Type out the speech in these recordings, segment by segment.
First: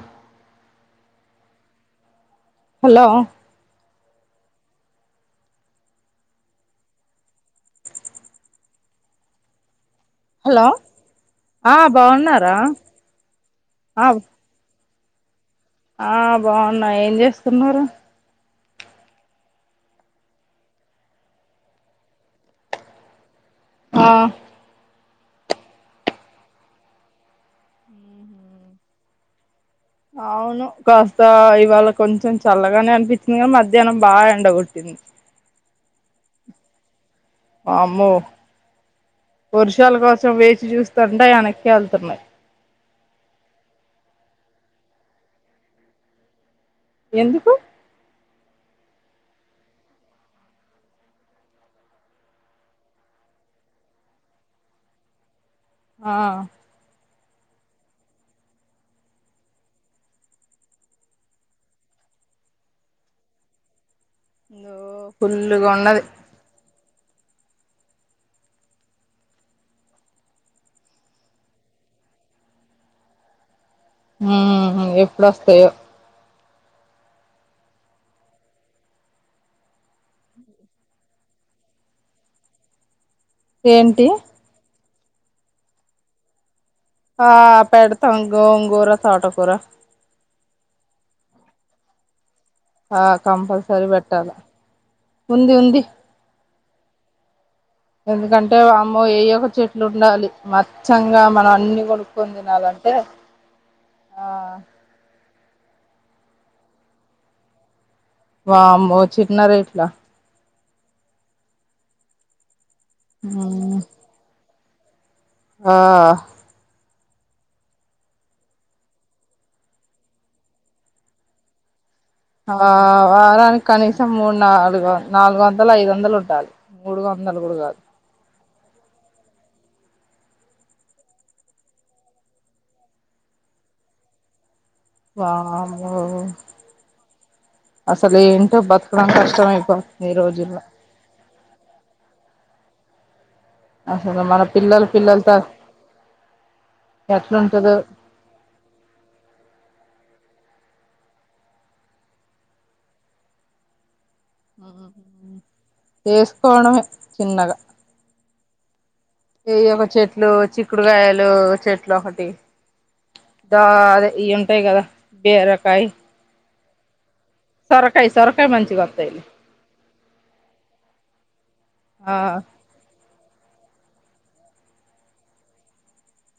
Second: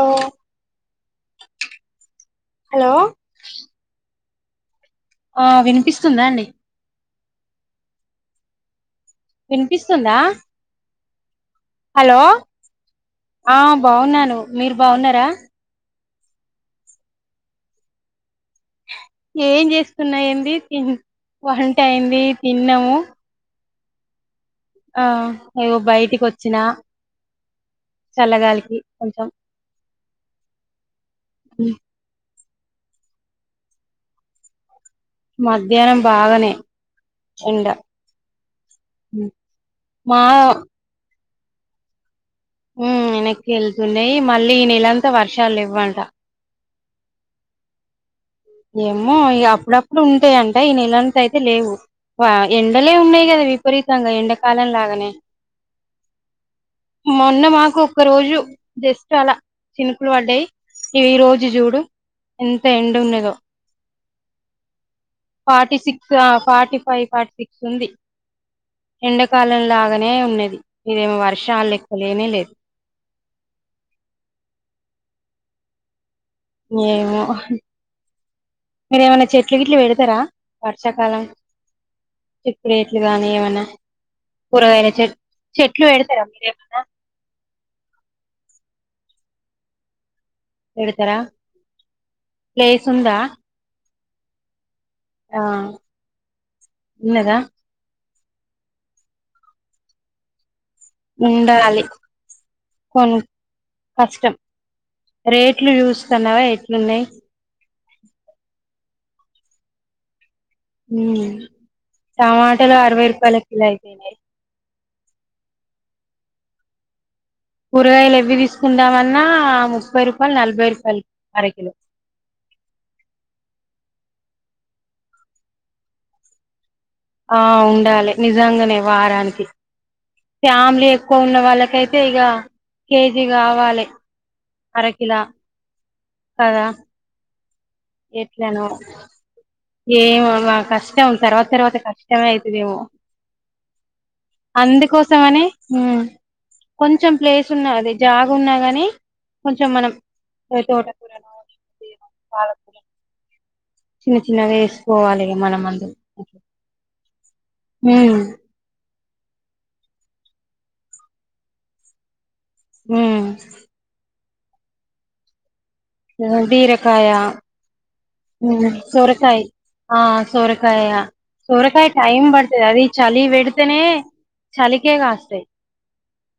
ఆ హలో ఆ వినిపిస్తుందా అండి వినిపిస్ స్తుందా హలో ఆ హలో బాగున్నారా ఆ బాగున్నాను మీరు బాగున్నారా ఆ బాగున్నా ఏం చేస్తున్నారు ఏం చేస్తున్న ఏంది తి వంట అయింది తిన్నాము ఆ ఆ ఇగో బయటికి వచ్చినా చల్లగాలికి కొంచెం అవును కాస్త ఇవాళ కొంచెం చల్లగానే అనిపించింది గానీ మధ్యాహ్నం బాగా ఎండగొట్టింది మధ్యాహ్నం బాగనే వామ్మో వరుషాల మా కోసం వేచి చూస్తారు ఎండకి ఎనక ఎళ్తున్నాయి మ్ ఎనకి ఎళ్తున్నాయి మళ్ళీ ఈ నెలంతా వర్షాలు లేవ్వంట ఎందుకు ఏమో ఇగా అప్పుడప్పుడు ఉంటాయంట ఈనెలంత అయితే లేవు ఎండలే ఉన్నాయి గదా విపరీతంగా ఎండ కాలం లాగనే ఆ మొన్న మాకు ఒక్క రోజు జస్ట్ అలా చినుకులు పడ్డయి ఈ రోజు చూడు ఎంత ఎండ ఉన్నదో ఫుల్లుగా ఫార్టీ ఉన్నది సిక్స్ ఆ ఫార్టీ ఫైవ్ ఫార్టీ సిక్స్ ఉంది ఎండాకాలంలాగానే ఉన్నది ఇదేమి వర్షాలు లేక్కలేనే లేదు ఉహు ఎప్పుడుస్తాయో ఏమో మీరు ఏమైన్నా చెట్లు గిట్లు పెడతారా వర్షాకాలం ఇప్పుడే చెలు గానీ ఏమన్నా ఏంటి కూరగాన చే చేట్లు పెడతారా మీరు ఏమన్నా ఆ పెడతం గొంగూర, తోట కూర పెడతరా ఆ కంపల్సరీ పెట్టాల ఆ తిన్నరా ఎందుకంటే వామ్మో ఏయో ఒక చెట్లు ఉండాలి మ స్చ్చంగా మనం అన్ని ఉండాలి కొనుక్కొని తినాలంటే కొను ఆ కష్టం రేట్లు చూస్తున్నావా ఎట్లున్నయి వామ్మో చిన్న రేట్లా ఉమ్ టమాటలు అరవై రూపాయలకు కిలో మ్మ్ అయిపెనయి ఆ కూరగాయలు ఎవ్వి తీసుకుందామన్నా ముప్పై రూపాయలు నలభై రూపాయలు అరకిలో ఆ వారానికి కనీసం మూడు నాలుగు వ నాలుగు వందలు ఐదు వందలు ఉండాలి మూడు ఆ వందలు కూడా కాదు ఉండాలి నిజంగనే వారానికి ఫ్యామిలీ ఎక్కువ ఉన్న వాళ్ళకైతే ఇగా కేజీ గావాలి అరకిలా ఓ కదా అసలు ఏంటో బతకటం కష్టమే ఏమొ మా కష్టం తర్వాత తర్వాత కష్టమే అవుతదేమో అసలే అందుకోసం మని మ్ కొంచెం ప్లేస్ ఉన్నా ఎట్లుంటదో అది జాగ ఉన్నా గాని కొంచెం మనం ఎ తోట కూరనో లేకుంటే పాల కూర చిన్న చిన్నగా ఎసుకోవాలి మనమందు చేసుకోవడమే మ్ ఎయో ఒక చెట్లు చిక్కుడుకాయలు చెట్లు ఒకటి ఉమ్ దా అదే ఇయ్యి ఉంటాయి కదా బిరకాయ్ బీరకాయ సొరకాయ మంచిగా వస్తాయిలే సోరకాయ ఆ సోరకాయ సోరకాయ ఆ టైమ్ బడుతది అది చలి పెడితేనే చలికే కాస్తాయి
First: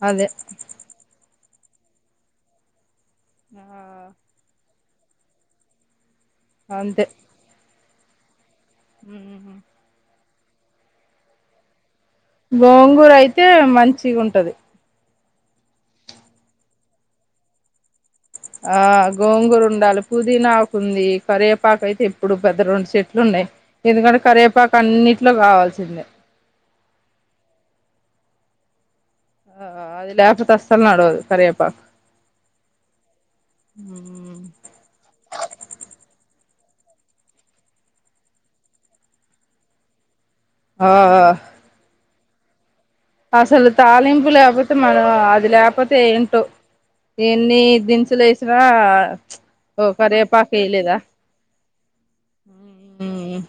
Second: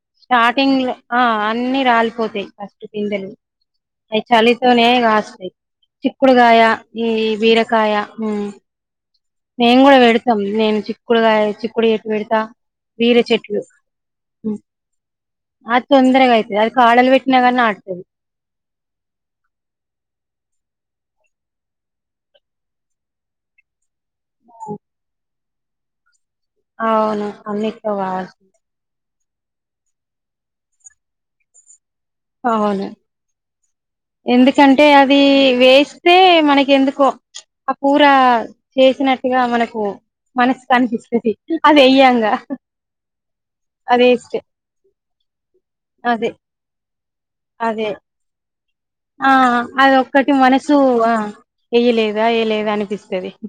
అదే స్టార్టింగ్ లో ఆ అన్నిీ రాలిపోతాయి ఫస్ట్ పిందలు ఆ అవి చలితోనే కాస్తాయి చిక్కుడు గయ ఈ బిరకయ మ్ మ్ తం నేను చిక్కుడుగా చిక్కుడు చెట్టు పెడుతా గోంగూర బీర అయితే చెట్లు మంచిగా ఉంటది అద్ తొందరగా అయితది అది కాడల్ పెట్నగని ఆడతది ఆ గోంగూర ఉండాలి పుదీనాకు ఉంది కరవేపాక అయితే ఎప్పుడు పెద్ద రెండు చెట్లు ఉం న్నాయ్ ఎందుకంటే కరివేపాక అన్నిట్లో కావాల్సిందే అవును అన్నిట్లో కావాల్ ఆ అది లేపోతే అస్తళ్ళు నడవదు కరివేపక్ అవును ఎందుకంటే అది వేస్తే మనక్ ఎందుకో ఆ కురా చేసినట్టుగా మనకు మనసు ఆ కనిపిస్తది అది అయ్యాంగా అసలు తాలింపు లేకపోతే మనం అది లేకపోతే అదే ఏంటో ఎన్ని అదే దినుసులు వేసినా ఆ ఒక రేపాకు వేయలేదా చెయ్యలేదు మ్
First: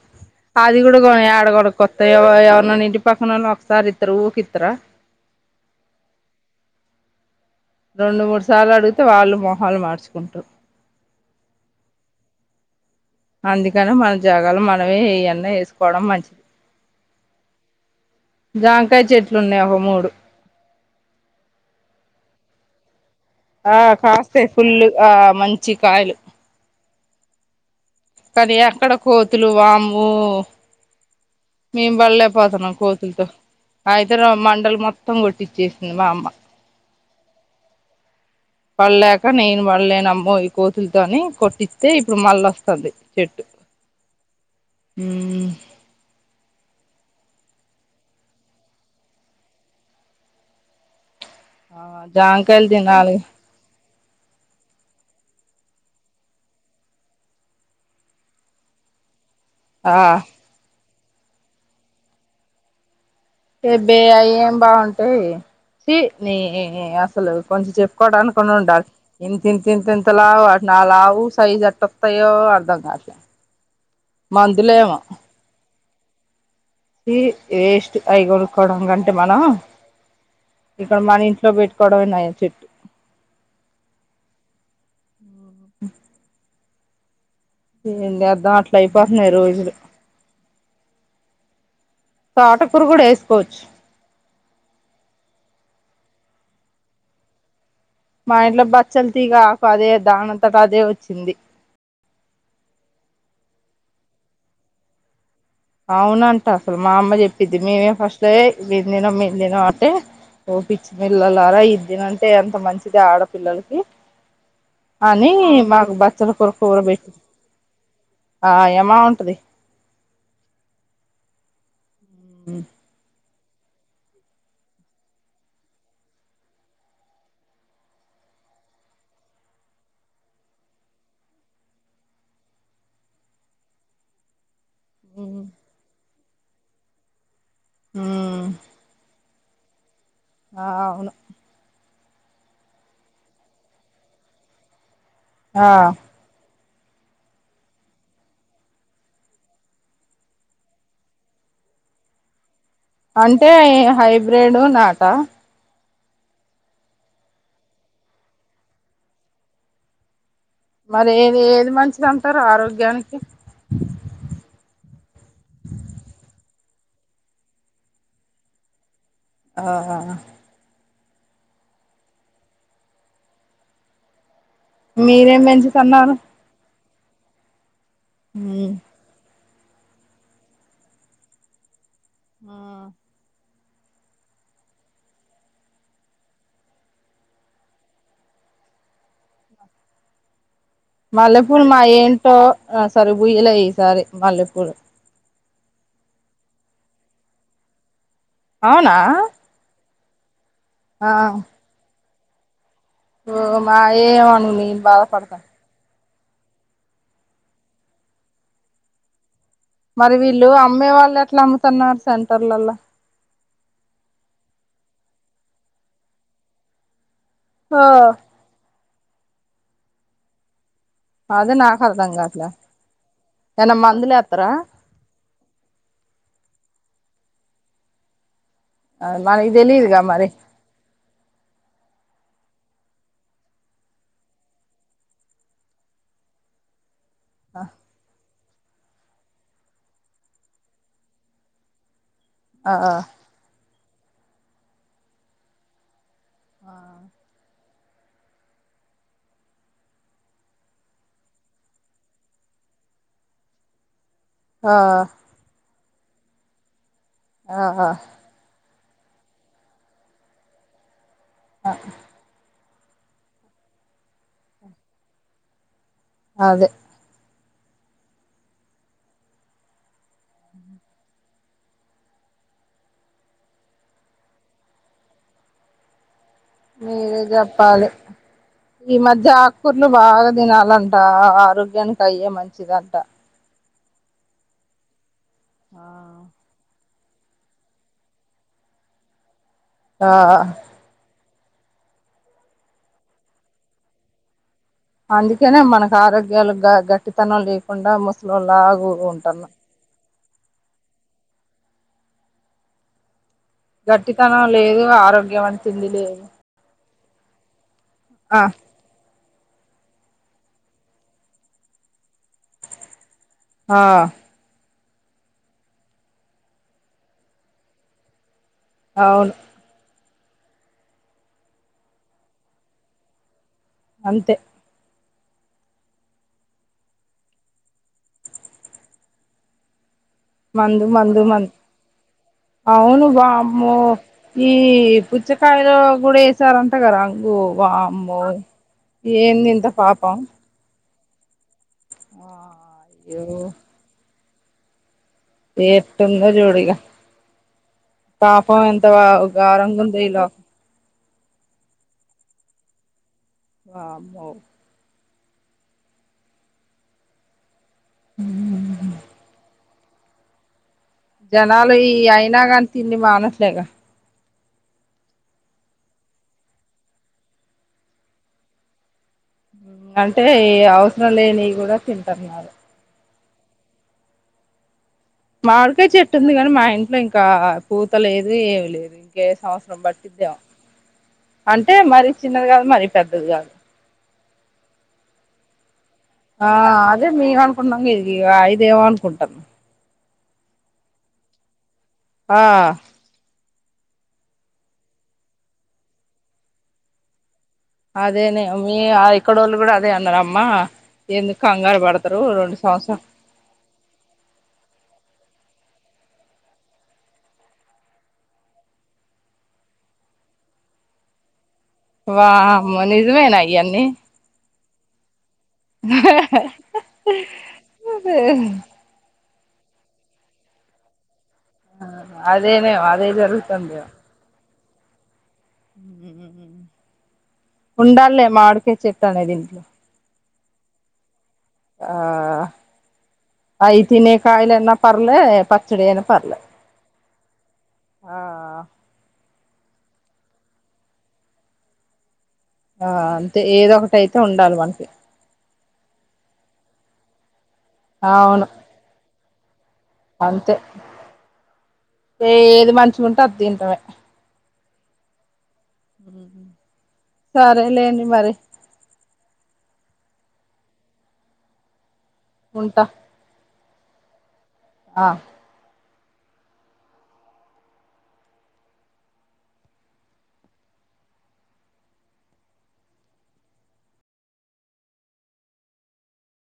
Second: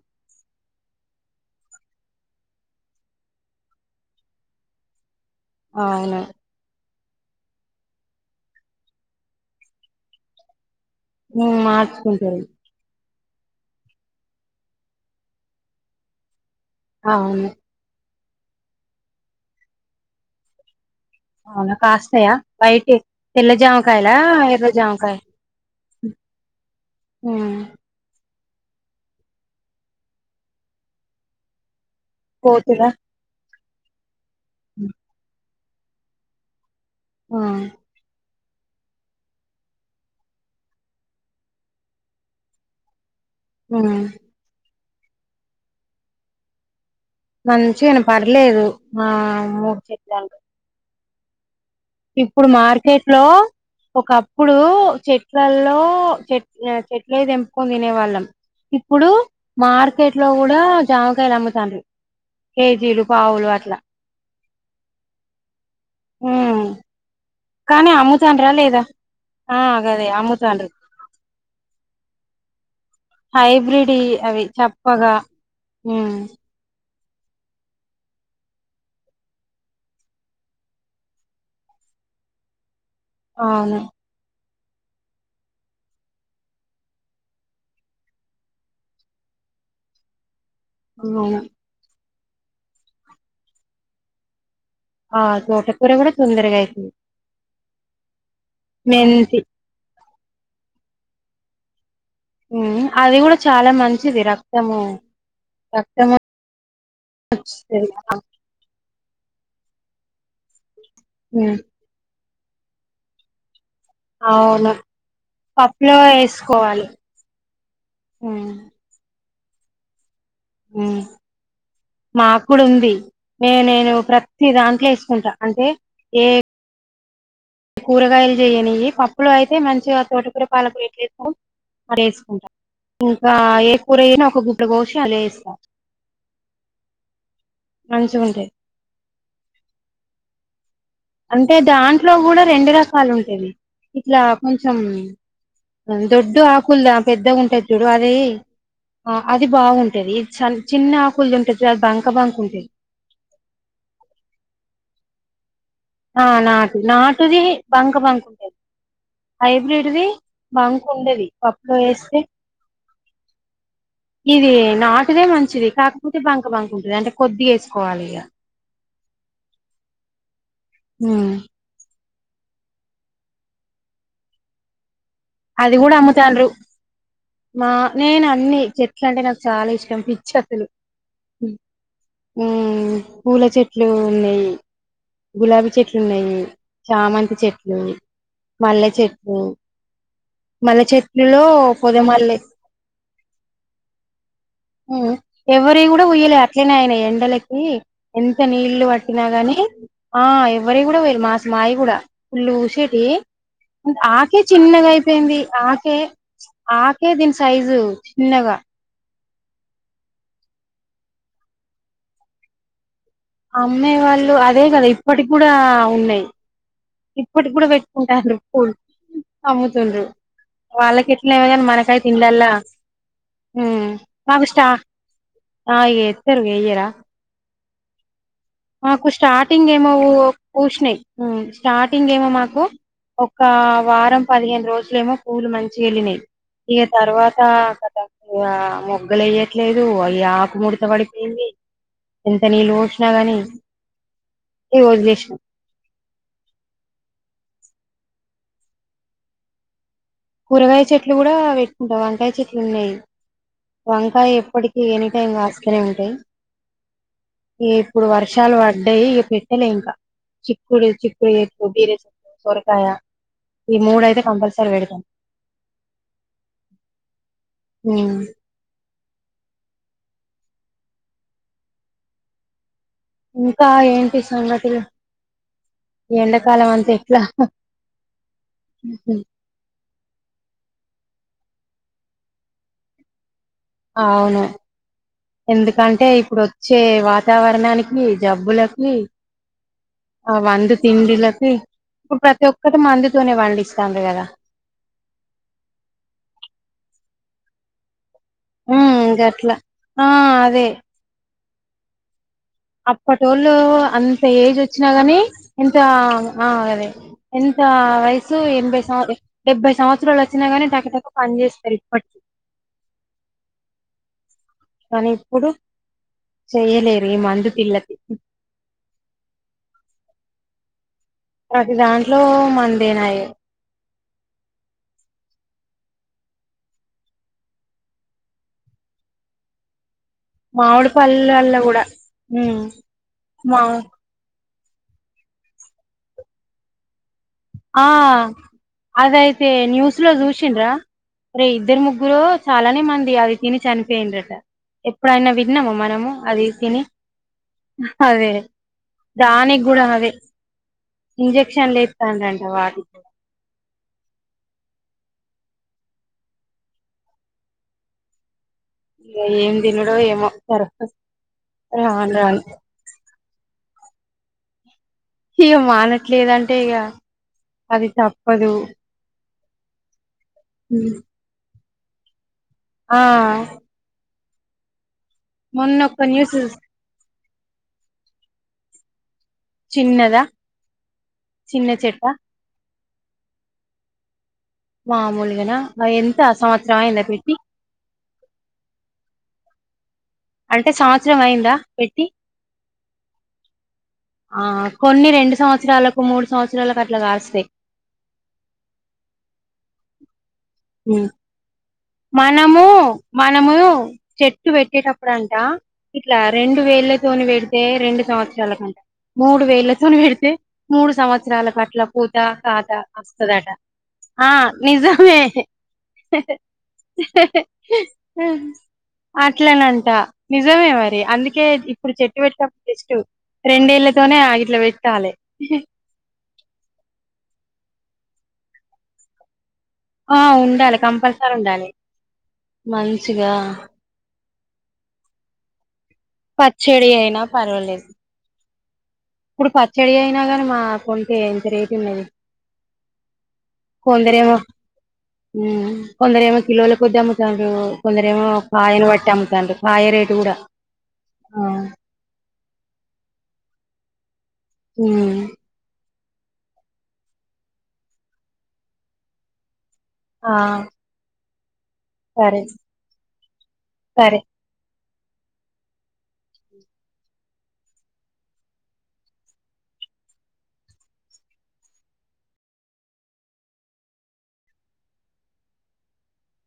అది కూడాగున్ యడ కొనుకోత్ ఎవర్ ఎవర్ని అన్న ఇంటి పక్కనోల్లాన్ ఒకసారి ఇతరు ఊక్ ఇత్తర అవును రెండు మూడు సార్ల అడిగితే వాళ్ళు మోహాలు మార్చుకుంటరు మ్ మార్చుకుంటరు అందుకనే మన జాగాల మనమే ఈయన్న వేసుకోవడం మంచిది అవును జంకాయ చెట్లు ఉన్నాయి ఒక మూడు అవునా కాస్తాయా వైటియ్ తెల్ల ఆ జామకాయలా కాస్తాయి ఎర్ర ఫుల్ ఆ జామకాయ మంచి కాయలు ఆ కానీ అక్కడ కోతులు వామ్మో మేం బళ్లేకపోతున్నాం కోతులా కోతులతో అయితే మండలు మొత్తం కొట్టిచ్చే మా అమ్మ ఆ పడలేక నేను పడలేనమ్మో ఈ కోతులతోని కొట్టిస్తే ఇప్పుడు మళ్ళ వస్తుంది చెట్టు ఆ మ్ మంచిగానే పర్లేదు ఆ మూడు చెట్లంటే ఆ ఇప్పుడు జాంకాయలు మార్కెట్ తినాలి లో ఒకప్పుడు చెట్లల్లో చెట్ చెట్లయి తెంపుకొని తినేవాళ్ళం ఇప్పుడు మార్కెట్ లో కూడా జామకాయలు అమ్ముతార్రు కేజీలు పావులు అట్లా రబ్బే అయ్యి ఏం బాగుంటాయి చి నీ ఉమ్ అస్ అసలు కొంచెం కానీ అమ్ముతాండ్రా చెప్పుకోవడానికును లేదా ఉండాలి ఇంత ఆ ఇంత గదే తీంతంత లావు అమ్ముతాండ్రు అసలు ఆ లావు సైజ్ ఎట్టోత్తయ్ య్యో అర్ధంకాదు హైబ్రిడ్ అవి చప్పగా వేస్ట్ అయి కొడుక్కకోవడం కంటే మనం ఇక మన ఇంట్లో పెట్టుకోవడంమే నయం చెట్టు అవుని ఏంచేద్దాం అట్ల అయిపోతున్నాయి రోజులు అవును తోటకూర కూడా వేసుకోచ్చు ఆ తోటకూర కూడ తొందరగ అయితుంది మా ఇంట్లో బచ్చల తీగ మెంతి అదే దానంతట అదే వచ్చింది అది కూడ చాలా మంచిది రక్తము రక్తము అవున అంట అసలు మా అమ్మ చెప్పిద్ది మేమే వస్తది ఫస్ట్ తిన దిన అంటే ఓ పిచ్చి పిల్లలార ఉమ్ ఇది తినంటే ఎంత మంచిది ఆడ పిల్లలకి అవును అని మాకు పప్పులో బచ్చల కూర వేసుకోవాలి పెట్టి ఉమ్ ఆ ఎమ ఉంటది మాకుడు ఉంది నే నేను ప్రతి దాంట్లో వేసుకుంటా అంటే ఏ కూరగాయలు చెయని పప్పులు అయితే మంచిగా తోటకూర పాలకుర అది వేసుకుంటారు ఇంకా ఏ కూర అయినా ఒక గుట్ట కోసి అది వేస్తారు మంచి ఉంటయ్ ఆ అవును అంటే దాంట్లో కూడ రెండు రకాలు ఉంటావి ఇట్ల కొంచం ఆ దొడ్డు ఆకుల్ ది పెద్దగా ఉంటది చూడు అదే ఆ అది బాగుంటది చిన్న ఆకులది ఉంటది చుడు అది బంక బంక ఉంటది అంటే హైబ్రిడ్ నాట ఆ నాటు నాటుది బంక బంక ఉండేది హైబ్రిడ్ది మరి ఏది ఏది మంచిది అంటారు ఆరోగ్యానికి ఇది నాటిదే మంచిది కాకపోతే బంక బంక ఉంటది అంటే కొద్ది వేసుకోవాలి ఇగ ఆ ఉ మీరేం అది కూడ పెంచుతున్నారు అమ్ముతంద్రు మా నేను అన్ని చెట్ల అంటే నాకు చాల ఇష్టం పిచ్చి అసలు పూల చె ట్లు ఉన్నాయి గులాబీ చెట్లు ఉన్నాయి చామంతి చెట్లు మల్లె చెట్లు మల్లె చెట్లులో మల్లెపూలు మా ఏంటో పొదమల్లె అసలు బుయ్యలే ఈసారి మల్లెపూలు ఎవరి కూడ ఉయ్యలే అట్లనే ఆయనయ్ ఎండలకి ఎంత నీళ్లు అవునా పట్టినా గాని ఆ ఎవ్వరి కూడ ఆ పోయరు మా మాయ కూడా పల్ళ ఊసేటి ఓ మా అ ఆకే ఏమను నేను చిన్నగా బాధపడతా అపోయింది ఆకే ఆకే దీని సైజు చిన్నగ మరి వీళ్ళు అమ్మే వాళ్ళు ఎట్ల అమ్ముతున్నారు సెంటర్లల అమ్మే వాళ్ళు అదే కదా ఇప్పటి కూడ ఉన్నయ్ ఇప్పటికీ కూడా ఓ పెట్టుకుంటారు పులు అమ్ముతుండు వాళ్ళకి ఎట్ల ఏమో అదే కానీ నాకు మనకైతే అర్థం ఇండ్లల కాట్లే ఏమన్నా మందులు ఎత్తరా [unintelligible] మాకు మనకి స్టార్టింగ్ ఏమో తెలీదుగా మరి పుషినాయి స్టార్టింగ్ ఏమో మా కు ఒక వారం పదిహేను రోజులు ఏమో పులు మంచి గ వెళ్ళినాయి తర్వాత కథ [unintelligible] మొగ్గలు ఏయట్లేదు అయి ఆకు ముడత పడిపోయింది, ఎంత నీళ్ళు ఆ పోసినా గని ఇగ వదిలేసిన ఆ కూరగాయ చెట్లు గుడా పెట్టుకుంటా, వంకాయ చెట్లు ఉన్నాయి, వం కాయ్ ఆ ఎప్పటికీ ఎనీ టైమ్ కాస్తనే ఉంటాయి, ఇగ ఆ ఇప్పుడు వర్షాలు వట్ డయ్ ఇగ పెట్టలే ఇంకా, చిక్కుడు చిక్కుడు ఎక్కు, బీర చెక్కు సోర కాయ ఈ మూడయితే కంపల్సరీ పెడతం. అదే ఉమ్ ఇంకా ఏంటి సంగతిలు. మీరే చెప్పాలి, ఈ మధ్య ఆక్కుర్లు బాగా తినాలన్ ట ఆ ఆరోగ్యానికి అయ్యే మంచిదంట. అవును, ఎందుకంటే ఆ ఇప్పుడు వచ్చే వాతావరణానికి, జబ్బులకి ఆ వందు తిండిలక్ ఇప్పుడు ప్రతి ఒక్కటి మందితోనే పండిస్తన్నారు కదా. అందుకేనే మనకు ఆరోగ్యాలు గ గట్టితనం లేకుండా మొత్ ట్లోలాగ ఉమ్ ఉంటాన్న గట్లా ఆ అదే అప్పటోళ్ళు అంత గట్టితనం ఏజ్ లేదు వచ్చినా గనీ, ఆరోగ్యం అని ఎంత తిండి లేదు అదే ఎం త వయసు ఆ ఎనభై సవరీ డెబ్బై సంవత్సరాలు వచ్చినా గనీ టక టక పని చేస్తారు ఇప్పటికి ఆ కానీ ఇప్పుడు చెయలేరు ఈ మందు పిల్ల అవును అది దాంట్లో మందేనాయే అంతే మందు మామిడి మందు మం, పళ్ళల్లో కూడా ఉమ్ అవును మా వామ్మో. ఈ పుచ్చకాయలో గుడ ఏసారంట గరా. ఆ ఏంది అదయితే ఇంత న్యూస్ లో పాపం చూసిండ్రా? రే ఇద్దరు ముగ్గురో ఆ చాలానే మంది అయ్యో అది తిని చనిపోయిండ్రట. ఎప్పుడైనా విన్నము మనము ఎట్టుందో అది చూడు ఇగ తిని అదే, పాపం ఎంత దానికి ఘోరంగా కూడా ఉందో ఈ అది లోకం ఇంజెక్షన్లు ఇస్తాంరంట వాటికి వామ్మో ఉమ్ దీనిలో ఏమో కరక్టు. జనాలు ఈ అయినా గని తిండి మానట్లేగా. ఇక మానట్లేదంటే ఇగ అది తప్పదు. అంటే ఈ అవసరం లేనియి గుడ తింటరున్నారు. ఆ మొన్న మాడికా ఒక చెట్టుంది న్యూస్ గనీ మా ఇంట్లో ఇంకా పూత లేదు, ఏమి లేదు చిన్నదా చిన్న అంటే చెట్ట మరి చిన్నది కాదు, మరి చదు గా మామూలుగానా ఆ, ఎంత ఆ సంవత్సరం అయిందా అదే పెట్టి మీవనుకున్నాం ఇది ఐదేమో అనుకుంటాం. అంటే సంవత్సరం అయిందా పెట్ ఆ ఆ కొన్ని రెండు సంవత్సరాలకు, మూడు సంవత్సరాలకు అట్ల కాస్తయి. అదేనే మీ ఆ ఇక్కడోళ్ళు కూడ అదే అన్నరమ్మా ఉమ్. ఎందుకు కంగారు పడత్ మనము మనము చెట్టు పెట్టేటప్పుడ అంట ఇట్లా రెండు వేళ్లతోని పెడితే రెండు సంవత్సరాలకంట మూడు వేళ్లతోని పెడితే మూడు సంవత్సరాలక అట్ల పూత కాత వామ్మో నిజమేనా వస్తదట ఇయన్నీ ఆ నిజమే. అట్లనంట నిజమే మరి అందుక్ కె ఇప్పుడు చెట్టు పెట్టుకో అదేనేమో జస్ట్ అదే రెండేళ్లతోనే ఆ ఇట్ల పెట్టాలె ఉండాల్లె మావిడికాయ్ చెట్ అనేది ఇంట్లో ఆ ఉండాలి కంపల్సరీ ఉండాలి ఆ మంచిగా అవి తినే కాయలన్నా పర్లే పచ్చడి అయినా పర్లే పచ్చడి అయినా పర్వాలేదు ఆ ఇప్పుడు పచ్చడి అయినా కానీ మా కొంటె ఎంత రేట్ ఉన్నది ఆ అంతే ఏదో ఒకటి అయితే కొందరేమో ఉండాలి మనకి మ్ కొందరేమో కిలోల కొద్ది అమ్ముతార్ ఇంగా కొందరేమో అవును కాయను పట్టి అమ్ముతాన్రు కాయ రేటు కూడ అంతే ఏది మంచిగుంటే అది తింటమే మ్ మ్ సరేలేండి మరి ఆ సరే ఉంటా సరే ఆ